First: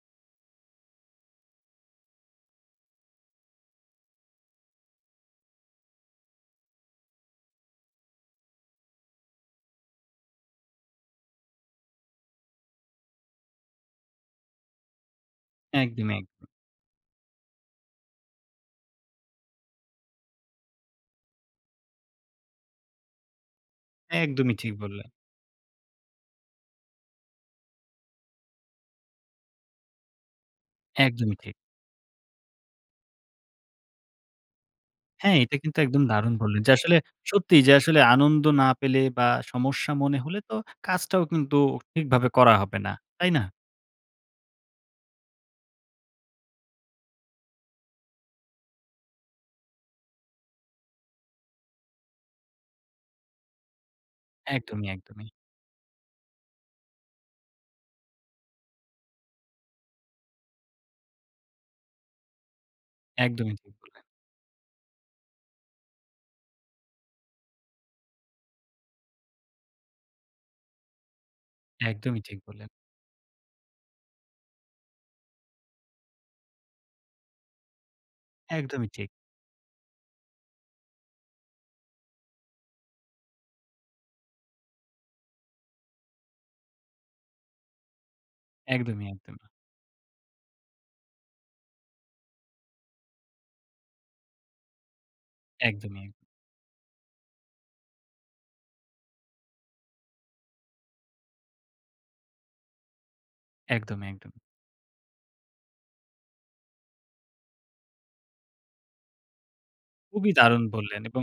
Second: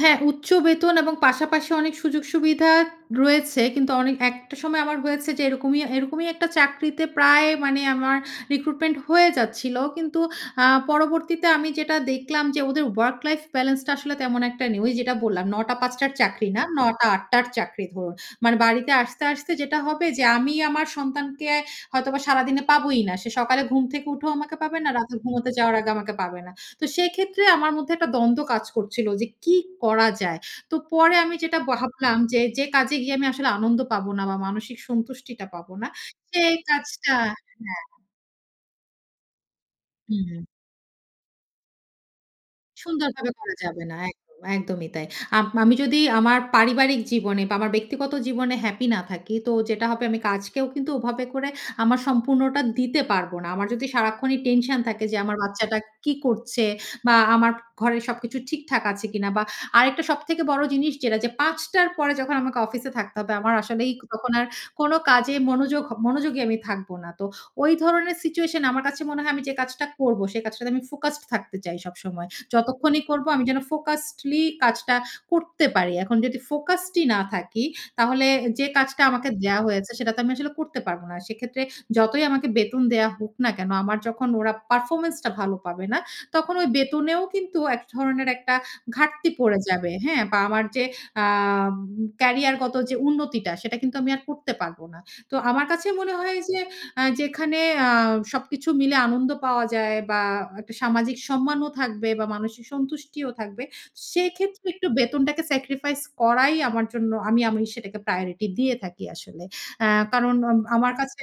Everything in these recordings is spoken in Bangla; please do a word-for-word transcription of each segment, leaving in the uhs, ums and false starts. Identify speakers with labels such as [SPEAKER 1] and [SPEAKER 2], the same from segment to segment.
[SPEAKER 1] হ্যাঁ। উচ্চ বেতন এবং পাশাপাশি অনেক সুযোগ সুবিধা রয়েছে। কিন্তু অনেক একটা সময় আমার হয়েছে যে এরকমই এরকমই একটা চাকরিতে প্রায় মানে আমার রিক্রুটমেন্ট হয়ে যাচ্ছিল। কিন্তু অ্যা পরবর্তীতে আমি যেটা দেখলাম যে, ওদের ওয়ার্ক লাইফ বেলেন্সটা আসলে তেমন একটা নেই। ওই যেটা বললাম নয় টা থেকে পাঁচ
[SPEAKER 2] একদম,
[SPEAKER 1] টার
[SPEAKER 2] এক।
[SPEAKER 1] চাকরি না, নয় টা থেকে আট টার চাকরি ধরুন। মানে বাড়িতে আসতে, আসতে যেটা হবে যে, আমি আমার সন্তানকে হয়তোবা সারাদিনে পাবোই না। সে সকালে ঘুম থেকে উঠেও আমাকে
[SPEAKER 2] একদমই ঠিক
[SPEAKER 1] পাবে না।
[SPEAKER 2] বললেন।
[SPEAKER 1] রাতে ঘুমাতে যাওয়ার আগে আমাকে পাবে না। তো সেক্ষেত্রে আমার মধ্যে একটা দ্বন্দ্ব কাজ করছিল। যে কি করা যায়? তো পরে আমি
[SPEAKER 2] একদমই ঠিক।
[SPEAKER 1] যেটা ভাবলাম যে, যে কাজে গিয়ে আমি আসলে আনন্দ পাবো না বা মানসিক
[SPEAKER 2] হ্যাঁ,
[SPEAKER 1] সন্তুষ্টিটা
[SPEAKER 2] এটা
[SPEAKER 1] পাবো
[SPEAKER 2] কিন্তু
[SPEAKER 1] না।
[SPEAKER 2] একদম দারুণ
[SPEAKER 1] সেই
[SPEAKER 2] বললেন। যে আসলে
[SPEAKER 1] কাজটা
[SPEAKER 2] সত্যিই, যে
[SPEAKER 1] হ্যাঁ।
[SPEAKER 2] আসলে আনন্দ না পেলে বা সমস্যা মনে হলে
[SPEAKER 1] হুম।
[SPEAKER 2] তো কাজটাও কিন্তু ঠিকভাবে করা হবে না।
[SPEAKER 1] সুন্দরভাবে
[SPEAKER 2] তাই না?
[SPEAKER 1] করা যাবে না। একদম, একদমই তাই। আপ আমি যদি আমার পারিবারিক জীবনে বা আমার ব্যক্তিগত জীবনে হ্যাপি না থাকি। তো যেটা হবে, আমি কাজকেও কিন্তু ওভাবে করে আমার সম্পূর্ণটা দিতে পারব না। আমার যদি সারাক্ষণই টেনশন
[SPEAKER 2] একদমই,
[SPEAKER 1] থাকে যে,
[SPEAKER 2] একদমই।
[SPEAKER 1] আমার বাচ্চাটা কি করছে বা আমার ঘরে সবকিছু ঠিকঠাক আছে কিনা বা আরেকটা সবথেকে বড় জিনিস যেটা যে পাঁচটা র পরে যখন আমাকে অফিসে থাকতে হবে,
[SPEAKER 2] একদমই
[SPEAKER 1] আমার
[SPEAKER 2] ঠিক
[SPEAKER 1] আসলেই
[SPEAKER 2] বললেন।
[SPEAKER 1] তখন আর কোনো কাজে মনোযোগ হ মনোযোগী আমি থাকব না। তো ওই ধরনের সিচুয়েশন আমার কাছে মনে হয়, আমি যে কাজটা করব সে কাজটাতে আমি ফোকাসড থাকতে চাই
[SPEAKER 2] একদমই
[SPEAKER 1] সবসময়।
[SPEAKER 2] ঠিক বললেন।
[SPEAKER 1] যতক্ষণই করব আমি যেন ফোকাসডলি কাজটা করতে পারি। এখন যদি ফোকাসডই না থাকি, তাহলে যে
[SPEAKER 2] একদমই
[SPEAKER 1] কাজটা
[SPEAKER 2] ঠিক।
[SPEAKER 1] আমাকে দেওয়া হয়েছে, সেটা তো আমি আসলে করতে পারব না। সেক্ষেত্রে যতই আমাকে বেতন দেয়া হোক না কেনো, আমার যখন ওরা পারফরম্যান্সটা ভালো পাবে না, তখন ওই বেতনেও কিন্তু এক ধরনের একটা
[SPEAKER 2] একদমই,
[SPEAKER 1] ঘাটতি
[SPEAKER 2] একদমই।
[SPEAKER 1] পড়ে যাবে। হ্যাঁ? বা আমার অ্যা উ ক্যারিয়ারগত যে উন্নতিটা। সেটা কিন্তু আমি আর করতে পারবো না। তো আমার কাছে
[SPEAKER 2] একদমই, এ
[SPEAKER 1] মনে হয় যে, আ যেখানে অ্যা সবকিছু মিলে আনন্দ পাওয়া যায় বা একটা সামাজিক সম্মানও থাকবে বা মানসিক সন্তুষ্টিও থাকবে,
[SPEAKER 2] একদমই, একদম।
[SPEAKER 1] সেক্ষেত্রে একটু বেতনটাকে সেক্রিফাইস করাই আমার জন্য আমি আমি সেটাকে প্রায়োরিটি দিয়ে থাকি আসলে। অ্যা
[SPEAKER 2] খুবই
[SPEAKER 1] কারণ আম
[SPEAKER 2] দারুণ
[SPEAKER 1] আমার
[SPEAKER 2] বললেন।
[SPEAKER 1] কাছে
[SPEAKER 2] এবং,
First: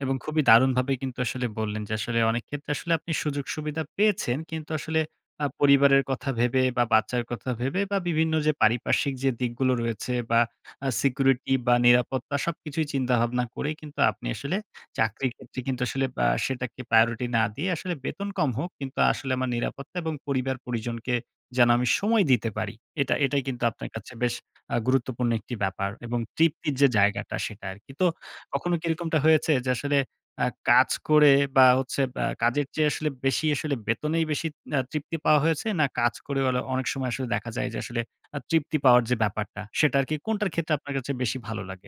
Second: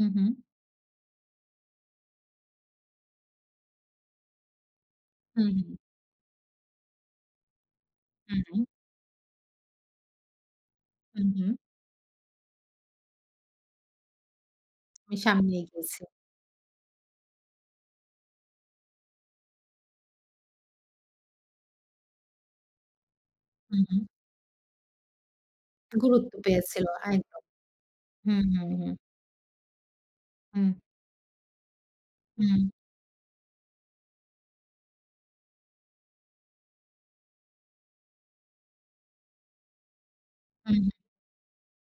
[SPEAKER 1] হু,
[SPEAKER 2] এবং
[SPEAKER 1] হু।
[SPEAKER 2] খুবই দারুণভাবে কিন্তু আসলে বললেন। যে আসলে অনেক ক্ষেত্রে আসলে আপনি সুযোগ-সুবিধা পেয়েছেন। কিন্তু আসলে অ্যা
[SPEAKER 1] হুম, হুম।
[SPEAKER 2] পরিবারের কথা ভেবে বা বাচ্চার কথা ভেবে বা বিভিন্ন
[SPEAKER 1] হু,
[SPEAKER 2] যে
[SPEAKER 1] হু।
[SPEAKER 2] পারিপার্শ্বিক যে দিকগুলো রয়েছে বা আ
[SPEAKER 1] হু,
[SPEAKER 2] সিকিউরিটি
[SPEAKER 1] হু।
[SPEAKER 2] বা নিরাপত্তা সবকিছুই চিন্তাভাবনা করেই কিন্তু আপনি আসলে
[SPEAKER 1] আমি
[SPEAKER 2] চাকরির ক্ষেত্রে
[SPEAKER 1] সামনেই
[SPEAKER 2] কিন্তু
[SPEAKER 1] গেছি।
[SPEAKER 2] আসলে বা অ্যা সেটাকে প্রায়োরিটি না দিয়ে আসলে বেতন কম হোক। কিন্তু আসলে আমার নিরাপত্তা এবং পরিবার-পরিজনকে যেন আমি সময় দিতে পারি। এটা এটাই কিন্তু
[SPEAKER 1] হু,
[SPEAKER 2] আপনার
[SPEAKER 1] হু।
[SPEAKER 2] কাছে বেশ আ গুরুত্বপূর্ণ একটি ব্যাপার। এবং
[SPEAKER 1] গুরুত্ব
[SPEAKER 2] তৃপ্তির
[SPEAKER 1] পেয়েছিল।
[SPEAKER 2] যে জায়গাটা,
[SPEAKER 1] একদম।
[SPEAKER 2] সেটা আরকি। তো
[SPEAKER 1] হু, হু,
[SPEAKER 2] কখনো কি
[SPEAKER 1] হুম।
[SPEAKER 2] এরকমটা হয়েছে যে, আসলে অ্যা
[SPEAKER 1] হুম।
[SPEAKER 2] কাজ করে বা হচ্ছে বা আ কাজের
[SPEAKER 1] হুম।
[SPEAKER 2] চেয়ে আসলে বেশিই আসলে বেতনেই বেশি আ তৃপ্তি পাওয়া হয়েছে? না কাজ করে ওলে অনেক সময় আসলে দেখা যায় যে, আসলে অ তৃপ্তি পাওয়ার যে ব্যাপারটা সেটা আরকি, কোনটার ক্ষেত্রে
[SPEAKER 1] হুম।
[SPEAKER 2] আপনার কাছে বেশি ভালো লাগে?